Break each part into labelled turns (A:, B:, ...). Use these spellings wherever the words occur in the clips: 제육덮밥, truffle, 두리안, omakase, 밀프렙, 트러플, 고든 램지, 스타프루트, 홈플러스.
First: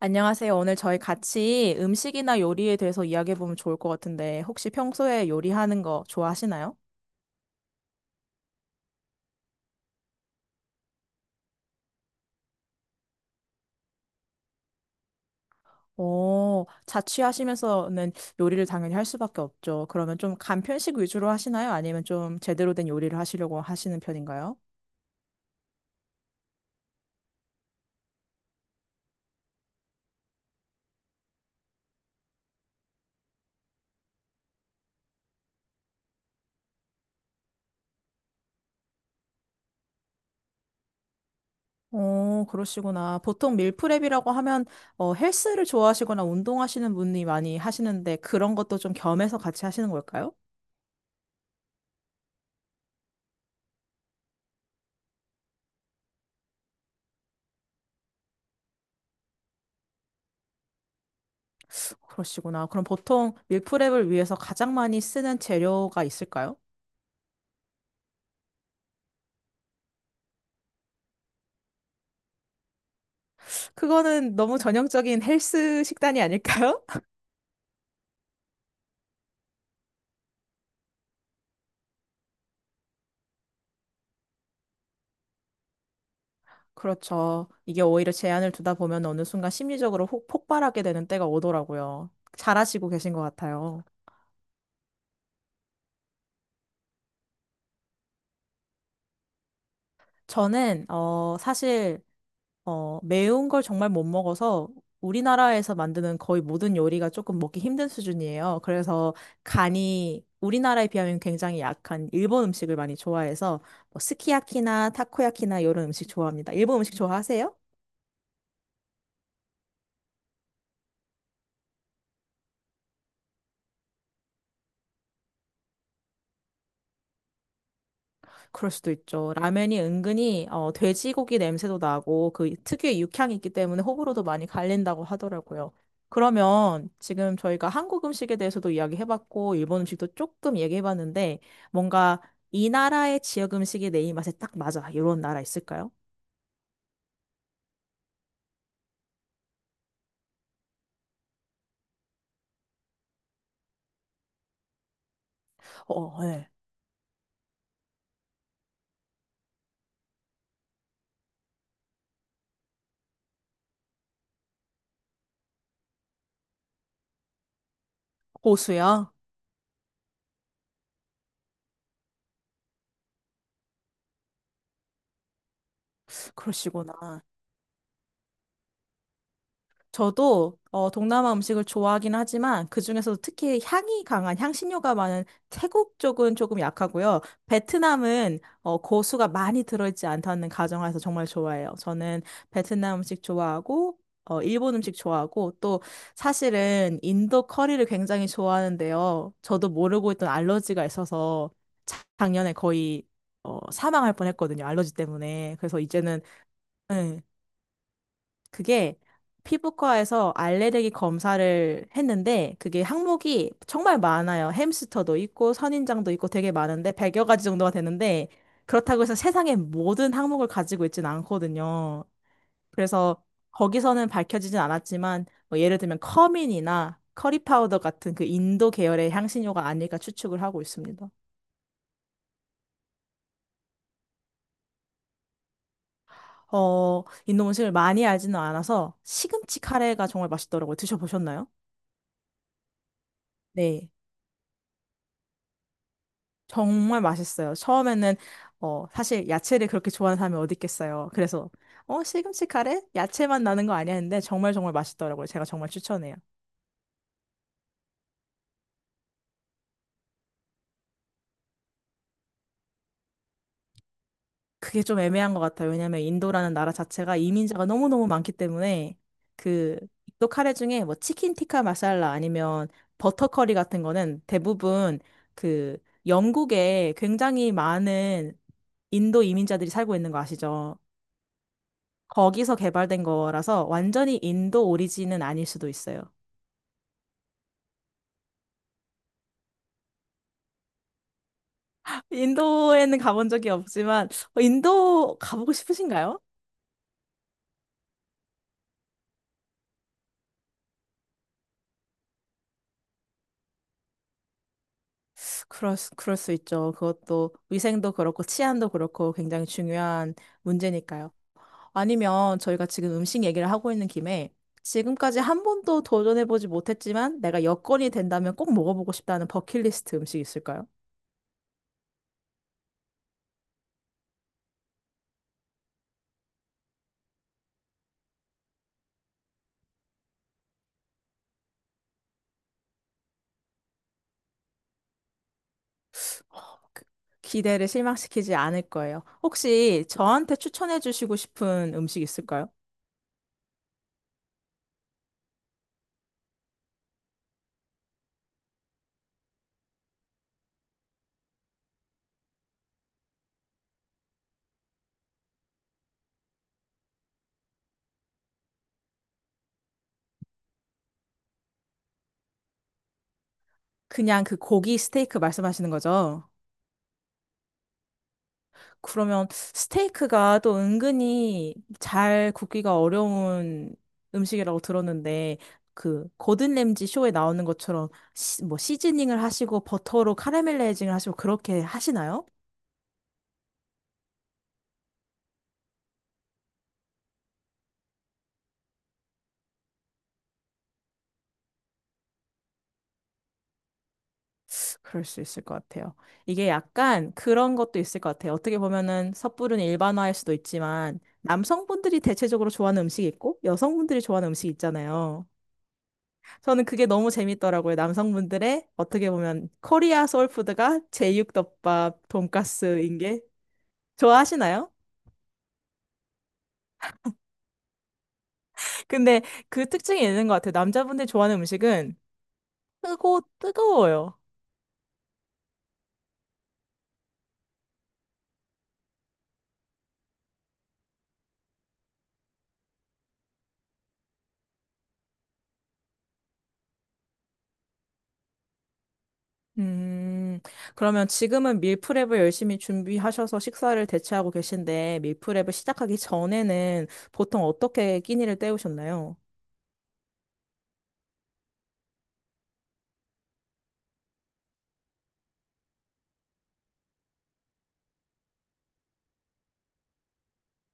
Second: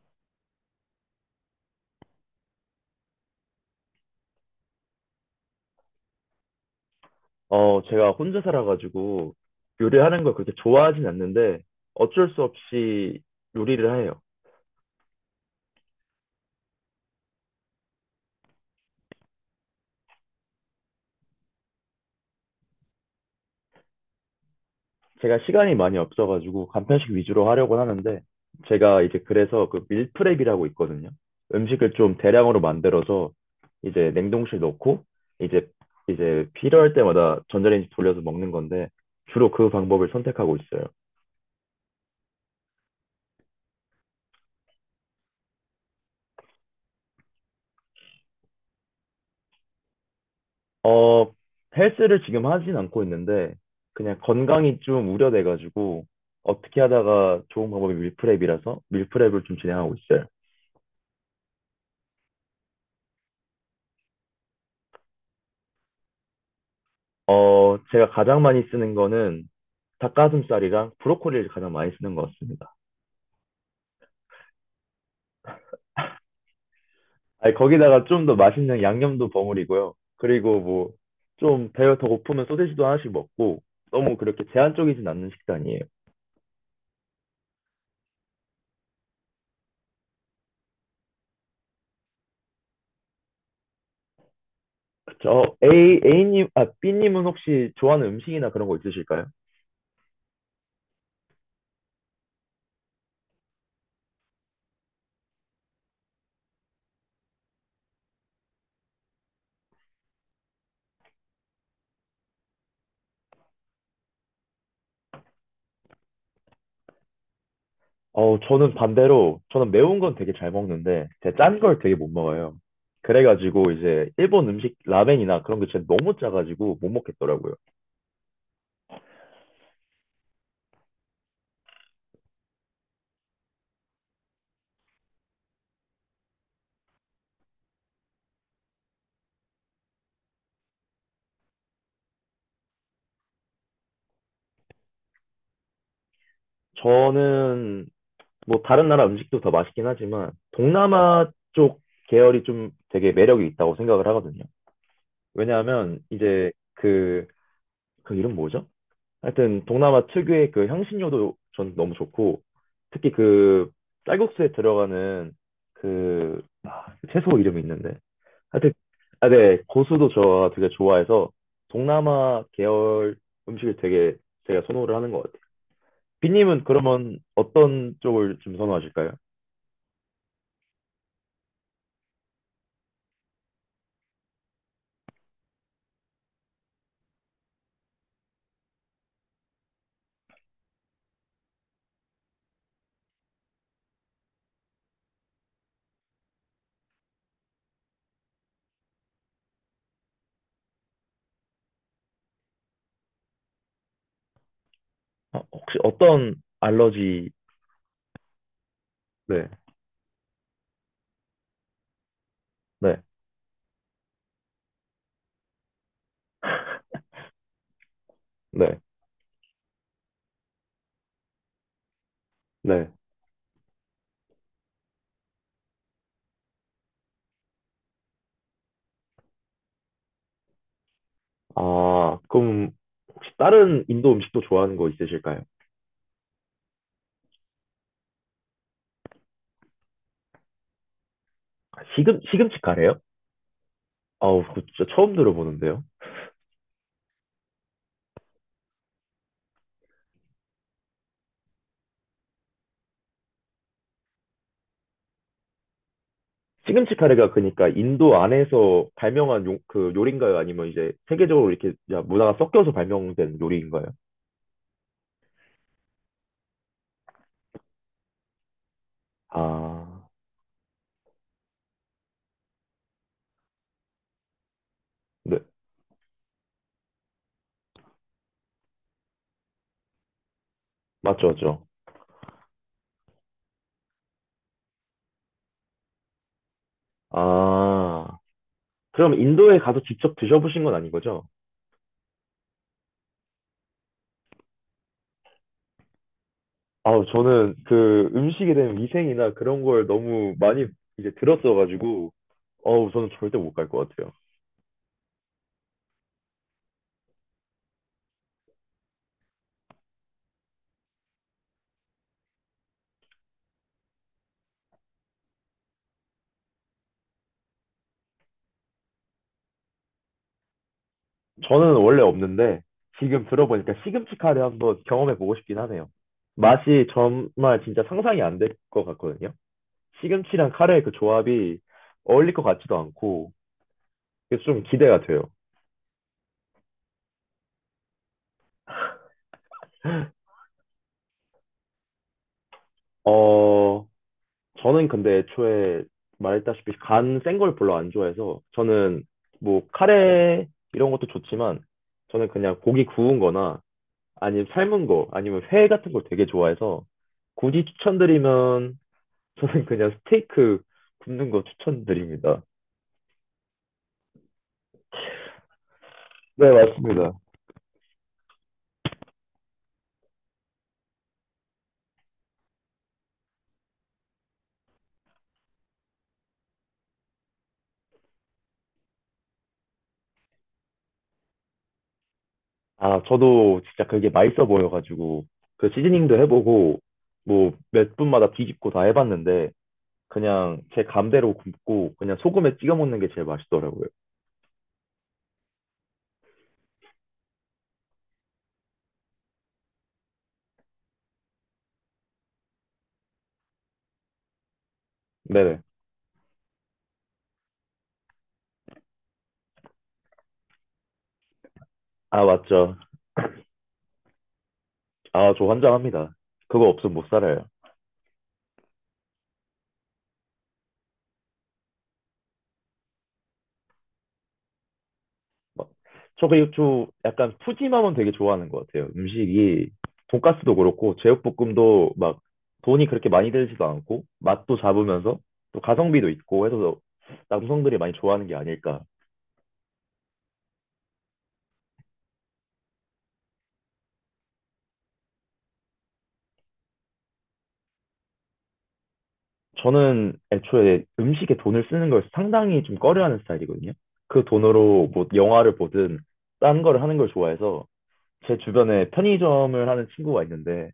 A: 안녕하세요. 오늘 저희 같이 음식이나 요리에 대해서 이야기해보면 좋을 것 같은데, 혹시 평소에 요리하는 거 좋아하시나요?
B: 제가 혼자 살아가지고 요리하는 걸 그렇게 좋아하진 않는데 어쩔 수 없이 요리를 해요.
A: 오, 자취하시면서는 요리를 당연히 할 수밖에 없죠. 그러면 좀 간편식 위주로 하시나요? 아니면 좀 제대로 된 요리를 하시려고 하시는 편인가요?
B: 제가 시간이 많이 없어가지고 간편식 위주로 하려고 하는데 제가 이제 그래서 그 밀프렙이라고 있거든요. 음식을 좀 대량으로 만들어서 이제 냉동실 넣고 이제 이제 필요할 때마다 전자레인지 돌려서 먹는 건데 주로 그 방법을 선택하고 있어요.
A: 오, 그러시구나. 보통 밀프렙이라고 하면 헬스를 좋아하시거나 운동하시는 분이 많이 하시는데 그런 것도 좀 겸해서 같이 하시는 걸까요?
B: 어, 헬스를 지금 하진 않고 있는데, 그냥 건강이 좀 우려돼가지고, 어떻게 하다가 좋은 방법이 밀프렙이라서 밀프렙을 좀 진행하고 있어요.
A: 그러시구나. 그럼 보통 밀프렙을 위해서 가장 많이 쓰는 재료가 있을까요?
B: 제가 가장 많이 쓰는 거는 닭가슴살이랑 브로콜리를 가장 많이 쓰는 것 같습니다.
A: 그거는 너무 전형적인 헬스 식단이 아닐까요?
B: 아니, 거기다가 좀 더 맛있는 양념도 버무리고요. 그리고 뭐, 좀 배가 더 고프면 소세지도 하나씩 먹고, 너무 그렇게 제한적이진 않는 식단이에요.
A: 그렇죠. 이게 오히려 제한을 두다 보면 어느 순간 심리적으로 폭발하게 되는 때가 오더라고요. 잘하시고 계신 것 같아요.
B: B님은 혹시 좋아하는 음식이나 그런 거 있으실까요?
A: 저는, 사실, 매운 걸 정말 못 먹어서 우리나라에서 만드는 거의 모든 요리가 조금 먹기 힘든 수준이에요. 그래서 간이 우리나라에 비하면 굉장히 약한 일본 음식을 많이 좋아해서 뭐 스키야키나 타코야키나 이런 음식 좋아합니다. 일본 음식 좋아하세요?
B: 저는 반대로, 저는 매운 건 되게 잘 먹는데, 제가 짠 걸 되게 못 먹어요. 그래가지고, 이제, 일본 음식, 라멘이나 그런 게 진짜 너무 짜가지고 못 먹겠더라고요.
A: 그럴 수도 있죠. 라면이 은근히 돼지고기 냄새도 나고 그 특유의 육향이 있기 때문에 호불호도 많이 갈린다고 하더라고요. 그러면 지금 저희가 한국 음식에 대해서도 이야기해봤고 일본 음식도 조금 얘기해봤는데 뭔가 이 나라의 지역 음식이 내 입맛에 딱 맞아. 이런 나라 있을까요?
B: 저는, 뭐, 다른 나라 음식도 더 맛있긴 하지만, 동남아 쪽 계열이 좀 되게 매력이 있다고 생각을 하거든요. 왜냐하면,
A: 어, 네.
B: 이제, 그 이름 뭐죠? 하여튼, 동남아 특유의 그 향신료도 전 너무 좋고, 특히 쌀국수에 들어가는 그 채소 이름이 있는데, 하여튼,
A: 고수야?
B: 아, 네, 고수도 저 되게 좋아해서 동남아 계열 음식을 되게 제가 선호를 하는 것 같아요. 빈님은
A: 그러시구나.
B: 그러면 어떤 쪽을 좀 선호하실까요?
A: 저도 동남아 음식을 좋아하긴 하지만 그중에서도 특히 향이 강한 향신료가 많은 태국 쪽은 조금 약하고요. 베트남은 고수가 많이 들어있지 않다는 가정하에서 정말 좋아해요. 저는 베트남 음식 좋아하고 일본 음식 좋아하고 또 사실은 인도 커리를 굉장히 좋아하는데요. 저도 모르고 있던 알러지가 있어서 작년에 거의 사망할 뻔했거든요. 알러지
B: 아,
A: 때문에.
B: 혹시
A: 그래서 이제는
B: 어떤
A: 응,
B: 알러지,
A: 그게
B: 네,
A: 피부과에서 알레르기 검사를 했는데 그게
B: 네,
A: 항목이 정말 많아요. 햄스터도 있고 선인장도 있고 되게 많은데 100여 가지 정도가 되는데
B: 네,
A: 그렇다고 해서 세상의 모든 항목을 가지고 있진 않거든요.
B: 네.
A: 그래서 거기서는 밝혀지진 않았지만 뭐 예를 들면 커민이나 커리 파우더 같은 그 인도 계열의 향신료가 아닐까 추측을 하고 있습니다.
B: 아, 그럼 혹시 다른 인도 음식도 좋아하는 거 있으실까요?
A: 인도 음식을 많이 알지는 않아서 시금치 카레가 정말 맛있더라고요. 드셔보셨나요?
B: 시금치 카레요?
A: 네.
B: 아우, 그 진짜 처음 들어보는데요.
A: 정말 맛있어요. 처음에는 사실 야채를 그렇게 좋아하는 사람이 어디 있겠어요. 그래서 시금치 카레? 야채만 나는 거 아니야 했는데 정말 정말 맛있더라고요. 제가 정말 추천해요.
B: 시금치 카레가 그러니까 인도 안에서 그 요리인가요? 아니면 이제 세계적으로 이렇게 문화가 섞여서 발명된 요리인가요?
A: 그게 좀 애매한 것 같아요. 왜냐면 인도라는 나라 자체가 이민자가 너무너무 많기 때문에 그
B: 아,
A: 인도 카레 중에 뭐 치킨 티카 마살라 아니면 버터 커리 같은 거는 대부분
B: 네.
A: 그 영국에 굉장히 많은 인도 이민자들이 살고 있는 거 아시죠?
B: 맞죠, 맞죠.
A: 거기서 개발된 거라서 완전히 인도 오리진은 아닐 수도 있어요.
B: 아, 그럼 인도에 가서 직접 드셔보신 건 아닌 거죠?
A: 인도에는 가본 적이 없지만 인도 가보고 싶으신가요?
B: 아우, 저는 그 음식에 대한 위생이나 그런 걸 너무 많이 이제 들었어가지고, 어우, 저는 절대 못 갈 것 같아요.
A: 그럴 수 있죠. 그것도 위생도 그렇고 치안도 그렇고 굉장히 중요한 문제니까요. 아니면 저희가 지금 음식 얘기를 하고 있는 김에 지금까지 한 번도 도전해보지 못했지만 내가 여건이 된다면 꼭 먹어보고 싶다는 버킷리스트 음식 있을까요?
B: 저는 원래 없는데, 지금 들어보니까 시금치카레 한번 경험해보고 싶긴 하네요. 맛이 정말 진짜 상상이 안 될 것 같거든요. 시금치랑 카레의 그 조합이 어울릴 것 같지도 않고, 그래서 좀 기대가 돼요.
A: 기대를 실망시키지 않을 거예요. 혹시 저한테 추천해 주시고 싶은 음식 있을까요?
B: 어, 저는 근데 애초에 말했다시피 간 센 걸 별로 안 좋아해서 저는 뭐 카레 이런 것도 좋지만 저는 그냥 고기 구운 거나 아니면 삶은 거 아니면 회 같은 걸 되게 좋아해서 굳이 추천드리면 저는 그냥 스테이크 굽는 거 추천드립니다.
A: 그냥 그 고기 스테이크 말씀하시는 거죠?
B: 네, 맞습니다.
A: 그러면 스테이크가 또 은근히 잘 굽기가 어려운 음식이라고 들었는데 그 고든 램지 쇼에 나오는 것처럼 뭐 시즈닝을 하시고 버터로 카라멜라이징을 하시고 그렇게 하시나요?
B: 아, 저도 진짜 그게 맛있어 보여가지고, 그 시즈닝도 해보고, 뭐, 몇 분마다 뒤집고 다 해봤는데, 그냥 제 감대로 굽고, 그냥 소금에 찍어 먹는 게 제일 맛있더라고요.
A: 그럴 수 있을 것 같아요. 이게 약간 그런 것도 있을 것 같아요. 어떻게 보면은 섣부른 일반화일 수도 있지만 남성분들이 대체적으로 좋아하는 음식이 있고 여성분들이 좋아하는 음식이 있잖아요.
B: 네네.
A: 저는 그게 너무 재밌더라고요. 남성분들의 어떻게 보면 코리아 소울푸드가 제육덮밥,
B: 아, 맞죠.
A: 돈가스인 게 좋아하시나요?
B: 아, 저 환장합니다. 그거 없으면 못 살아요.
A: 근데 그 특징이 있는 것 같아요. 남자분들이 좋아하는 음식은 뜨고 뜨거워요.
B: 막, 저 그 저 약간 푸짐함은 되게 좋아하는 것 같아요. 음식이 돈가스도 그렇고 제육볶음도 막 돈이 그렇게 많이 들지도 않고 맛도 잡으면서 또 가성비도 있고 해서 남성들이 많이 좋아하는 게 아닐까.
A: 음, 그러면 지금은 밀프렙을 열심히 준비하셔서 식사를 대체하고 계신데, 밀프렙을 시작하기 전에는 보통 어떻게 끼니를 때우셨나요?
B: 저는 애초에 음식에 돈을 쓰는 걸 상당히 좀 꺼려하는 스타일이거든요. 그 돈으로 뭐 영화를 보든 딴 거를 하는 걸 좋아해서 제 주변에 편의점을 하는 친구가 있는데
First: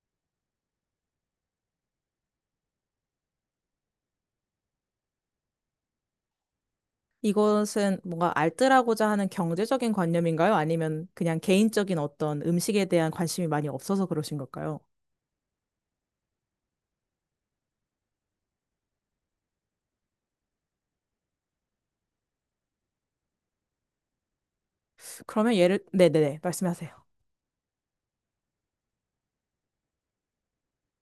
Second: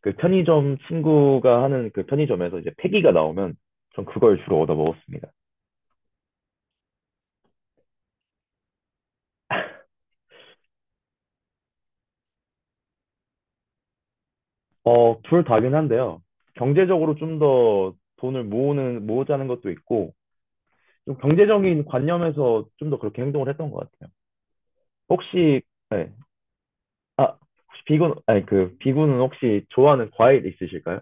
B: 그 편의점 친구가 하는 그 편의점에서 이제 폐기가 나오면 전 그걸 주로 얻어 먹었습니다.
A: 이것은 뭔가 알뜰하고자 하는 경제적인 관념인가요? 아니면 그냥 개인적인 어떤 음식에 대한 관심이 많이 없어서 그러신 걸까요?
B: 어, 둘 다긴 한데요. 경제적으로 좀 더 모으자는 것도 있고, 좀 경제적인 관념에서 좀 더 그렇게 행동을 했던 것 같아요.
A: 그러면
B: 혹시, 네.
A: 네네네, 말씀하세요.
B: 아, 혹시 비군, 아니, 그, 비군은 혹시 좋아하는 과일 있으실까요?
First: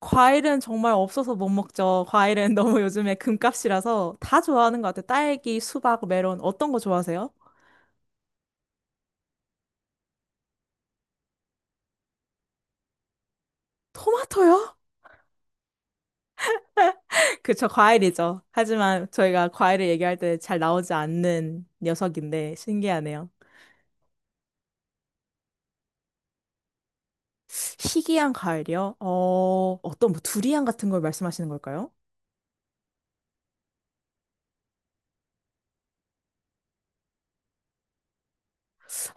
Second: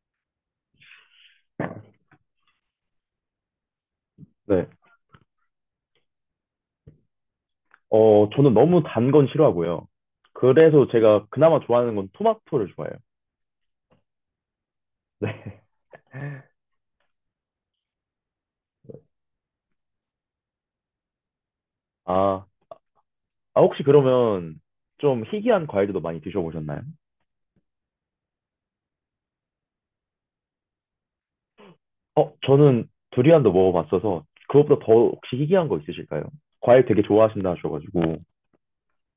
A: 과일은 정말 없어서 못 먹죠. 과일은 너무 요즘에 금값이라서 다
B: 네.
A: 좋아하는 것 같아요. 딸기, 수박, 메론, 어떤 거 좋아하세요?
B: 저는 너무 단건 싫어하고요. 그래서 제가 그나마 좋아하는 건 토마토를 좋아해요.
A: 토마토요?
B: 네.
A: 그쵸, 과일이죠. 하지만 저희가 과일을 얘기할 때 잘 나오지 않는
B: 아,
A: 녀석인데 신기하네요.
B: 아, 혹시 그러면 좀 희귀한 과일들도 많이 드셔보셨나요?
A: 희귀한 과일이요? 어떤 뭐 두리안 같은 걸 말씀하시는 걸까요?
B: 어, 저는 두리안도 먹어봤어서 그것보다 더 혹시 희귀한 거 있으실까요? 과일 되게 좋아하신다 하셔가지고.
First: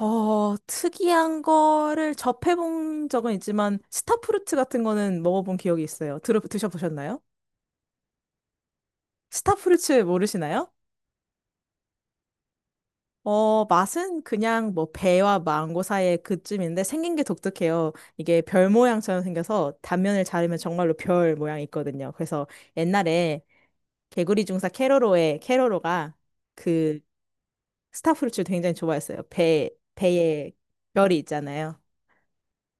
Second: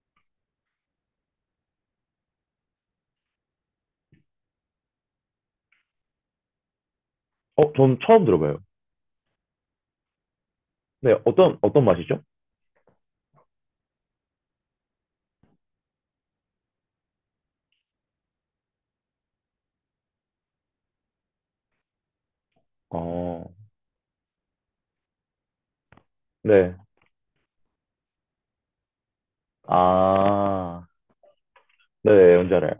A: 특이한 거를 접해본 적은 있지만 스타프루트 같은 거는 먹어본 기억이 있어요. 드셔보셨나요?
B: 어, 전 처음 들어봐요.
A: 스타프루트 모르시나요?
B: 어떤 맛이죠?
A: 맛은 그냥 뭐 배와 망고 사이의 그쯤인데 생긴 게 독특해요. 이게 별 모양처럼 생겨서 단면을 자르면 정말로 별 모양이 있거든요. 그래서 옛날에
B: 어,
A: 개구리 중사 캐로로의 캐로로가
B: 네.
A: 그 스타프루츠를 굉장히 좋아했어요. 배에
B: 아,
A: 별이 있잖아요.
B: 네, 네, 뭔지 알아요.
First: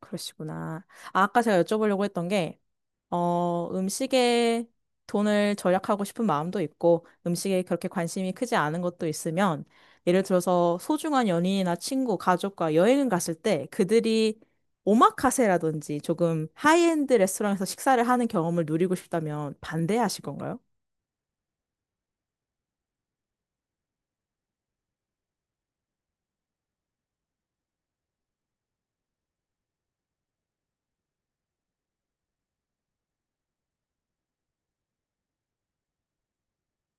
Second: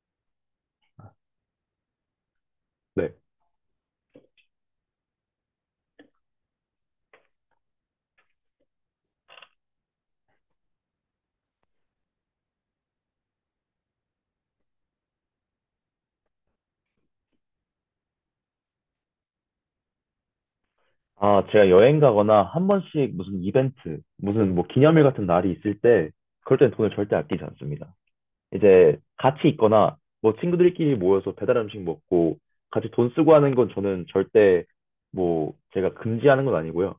A: 그러시구나. 아, 아까 제가 여쭤보려고 했던 게
B: 네.
A: 음식에 돈을 절약하고 싶은 마음도 있고, 음식에 그렇게 관심이 크지 않은 것도 있으면, 예를 들어서 소중한 연인이나 친구, 가족과 여행을 갔을 때 그들이 오마카세라든지 조금 하이엔드 레스토랑에서 식사를 하는 경험을 누리고 싶다면 반대하실 건가요?
B: 아, 제가 여행 가거나 한 번씩 무슨 이벤트, 무슨 뭐 기념일 같은 날이 있을 때, 그럴 땐 돈을 절대 아끼지 않습니다. 이제 같이 있거나 뭐 친구들끼리 모여서 배달 음식 먹고 같이 돈 쓰고 하는 건 저는 절대 뭐 제가 금지하는 건 아니고요.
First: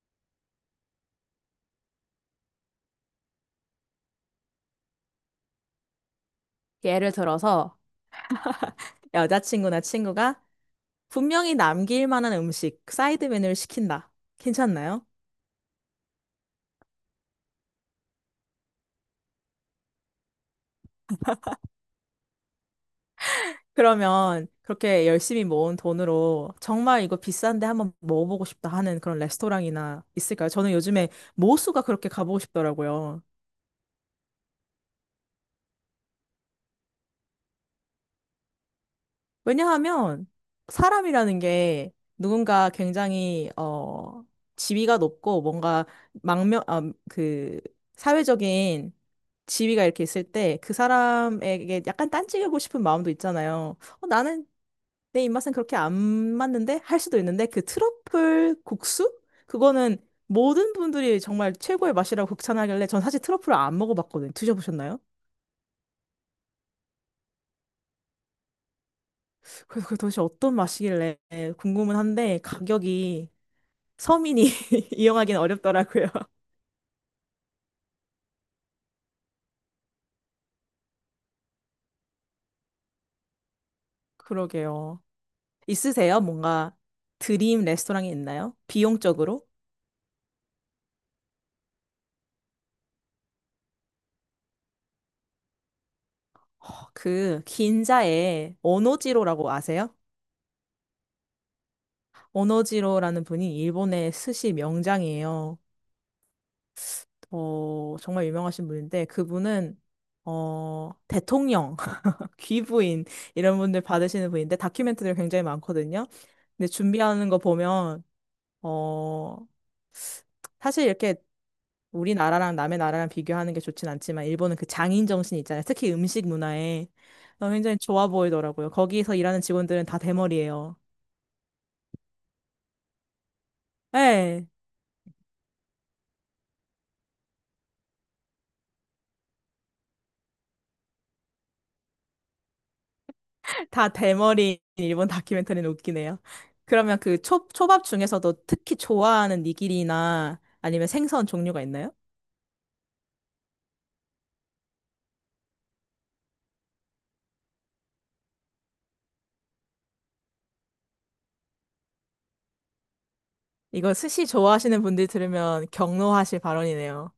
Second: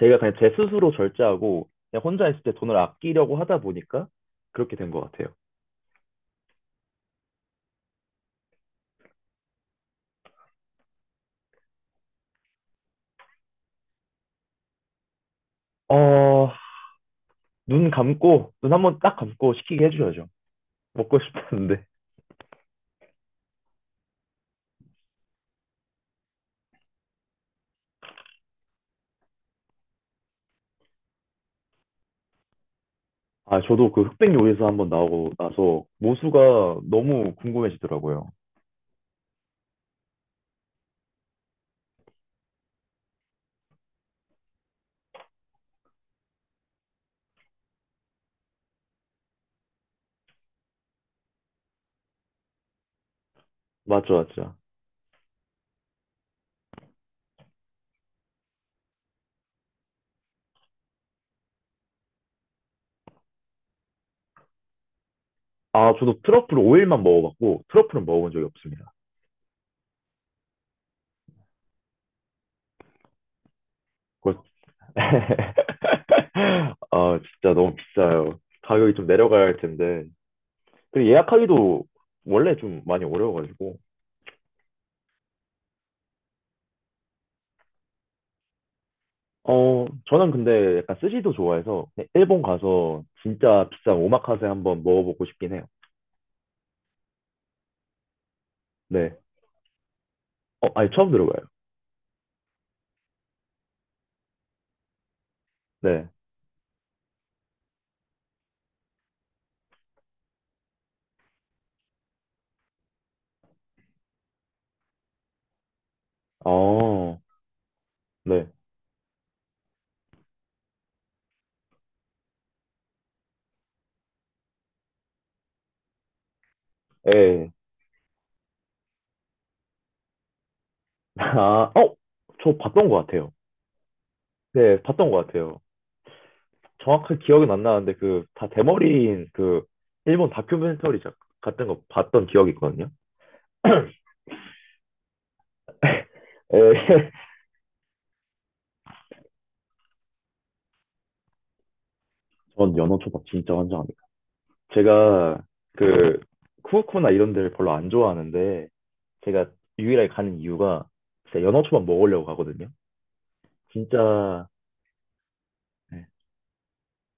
B: 제가 그냥 제 스스로 절제하고 그냥 혼자 있을 때 돈을 아끼려고 하다 보니까 그렇게 된 것 같아요.
A: 예를 들어서 여자친구나 친구가 분명히 남길 만한 음식, 사이드 메뉴를 시킨다. 괜찮나요?
B: 어, 눈 한 번 딱 감고 시키게 해줘야죠. 먹고 싶었는데.
A: 그러면 그렇게 열심히 모은 돈으로 정말 이거 비싼데 한번 먹어보고 싶다 하는 그런 레스토랑이나 있을까요? 저는 요즘에 모수가 그렇게 가보고 싶더라고요.
B: 아, 저도 그 흑백 요리사 한번 나오고 나서 모수가 너무 궁금해지더라고요.
A: 왜냐하면 사람이라는 게 누군가 굉장히 지위가 높고 뭔가 망명 아, 그 사회적인 지위가 이렇게 있을 때 그 사람에게 약간 딴지우고 싶은 마음도 있잖아요.
B: 맞죠,
A: 나는
B: 맞죠.
A: 내 입맛은 그렇게 안 맞는데 할 수도 있는데 그 트러플 국수? 그거는 모든 분들이 정말 최고의 맛이라고 극찬하길래 전 사실 트러플을 안 먹어봤거든요. 드셔보셨나요?
B: 아, 저도 트러플 오일만 먹어봤고 트러플은 먹어본 적이 없습니다.
A: 그래서 그 도대체 어떤 맛이길래 궁금은 한데 가격이 서민이 이용하기는 어렵더라고요.
B: 아, 진짜 너무 비싸요. 가격이 좀 내려가야 할 텐데. 그리고 예약하기도 원래 좀 많이 어려워가지고.
A: 그러게요. 있으세요? 뭔가 드림 레스토랑이 있나요? 비용적으로?
B: 어, 저는 근데 약간 스시도 좋아해서 그냥 일본 가서 진짜 비싼 오마카세 한번 먹어보고 싶긴 해요.
A: 그 긴자에
B: 네.
A: 오노지로라고 아세요?
B: 어, 아니, 처음 들어봐요.
A: 오노지로라는 분이 일본의 스시 명장이에요.
B: 네.
A: 정말 유명하신 분인데 그분은 대통령, 귀부인 이런 분들 받으시는 분인데 다큐멘터리가 굉장히 많거든요. 근데
B: 어,
A: 준비하는 거 보면
B: 네.
A: 어, 사실 이렇게 우리나라랑 남의 나라랑 비교하는 게 좋진 않지만 일본은 그 장인 정신 있잖아요. 특히 음식 문화에
B: 예.
A: 굉장히 좋아 보이더라고요. 거기서 일하는 직원들은 다 대머리예요.
B: 아, 어, 저 봤던 것 같아요.
A: 네,
B: 네, 봤던 것 같아요. 정확한 기억은 안 나는데 그 다 대머리인 그 일본 같은 거 봤던 기억이 있거든요.
A: 다 대머리 일본 다큐멘터리는 웃기네요. 그러면
B: 에
A: 초밥 중에서도 특히 좋아하는 니기리나 아니면 생선 종류가 있나요?
B: 전 연어 초밥 진짜 환장합니다. 제가 그 쿠오쿠나 이런 데를 별로 안 좋아하는데 제가 유일하게 가는 이유가 진짜 연어 초밥 먹으려고 가거든요.
A: 이거 스시
B: 진짜
A: 좋아하시는 분들 들으면 경로하실 발언이네요.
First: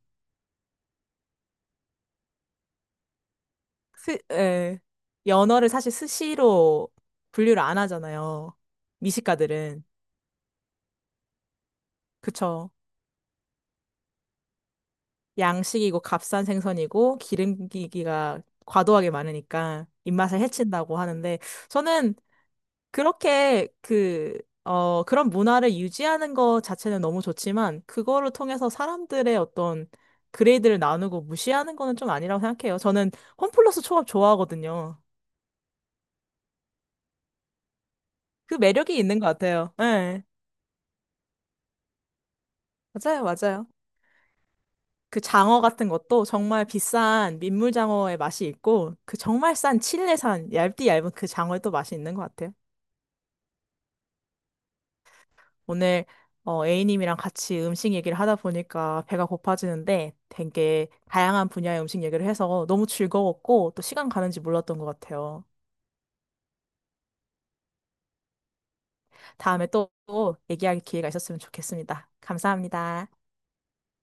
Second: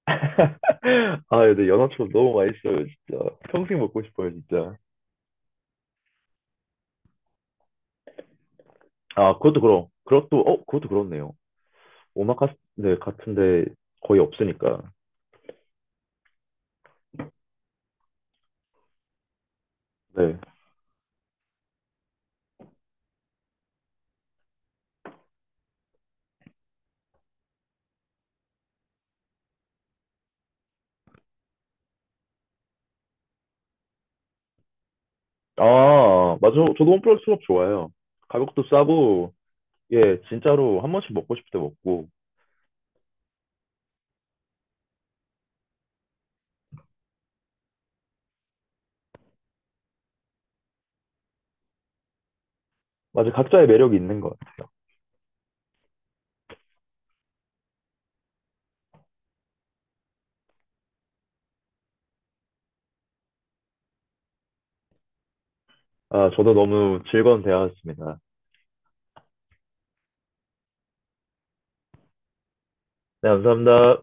B: 아 근데 연어 초밥 너무 맛있어요 진짜 평생 먹고 싶어요 진짜.
A: 예, 연어를 사실 스시로 분류를 안 하잖아요.
B: 아 그것도
A: 미식가들은.
B: 그럼 그것도 어 그것도 그렇네요. 오마카세
A: 그쵸.
B: 네, 같은데 거의 없으니까.
A: 양식이고 값싼 생선이고 기름기가 과도하게 많으니까
B: 네.
A: 입맛을 해친다고 하는데 저는 그렇게 그런 문화를 유지하는 것 자체는 너무 좋지만 그거를 통해서 사람들의 어떤 그레이드를 나누고 무시하는 거는 좀 아니라고 생각해요. 저는 홈플러스 초밥 좋아하거든요.
B: 아 맞아 저도 홈플러스 초밥 좋아해요.
A: 그
B: 가격도
A: 매력이 있는 것
B: 싸고
A: 같아요.
B: 예
A: 네.
B: 진짜로 한 번씩 먹고 싶을 때 먹고
A: 맞아요, 맞아요. 그 장어 같은 것도 정말 비싼 민물장어의 맛이 있고, 그 정말 싼 칠레산 얇디 얇은 그 장어의 또 맛이 있는 것 같아요.
B: 맞아, 각자의 매력이 있는 것.
A: 오늘 A님이랑 같이 음식 얘기를 하다 보니까 배가 고파지는데 되게 다양한 분야의 음식 얘기를 해서 너무 즐거웠고 또 시간 가는지 몰랐던 것 같아요.
B: 아, 저도 너무 즐거운 대화였습니다.
A: 다음에 또 얘기할 기회가 있었으면 좋겠습니다. 감사합니다.
B: 네, 감사합니다.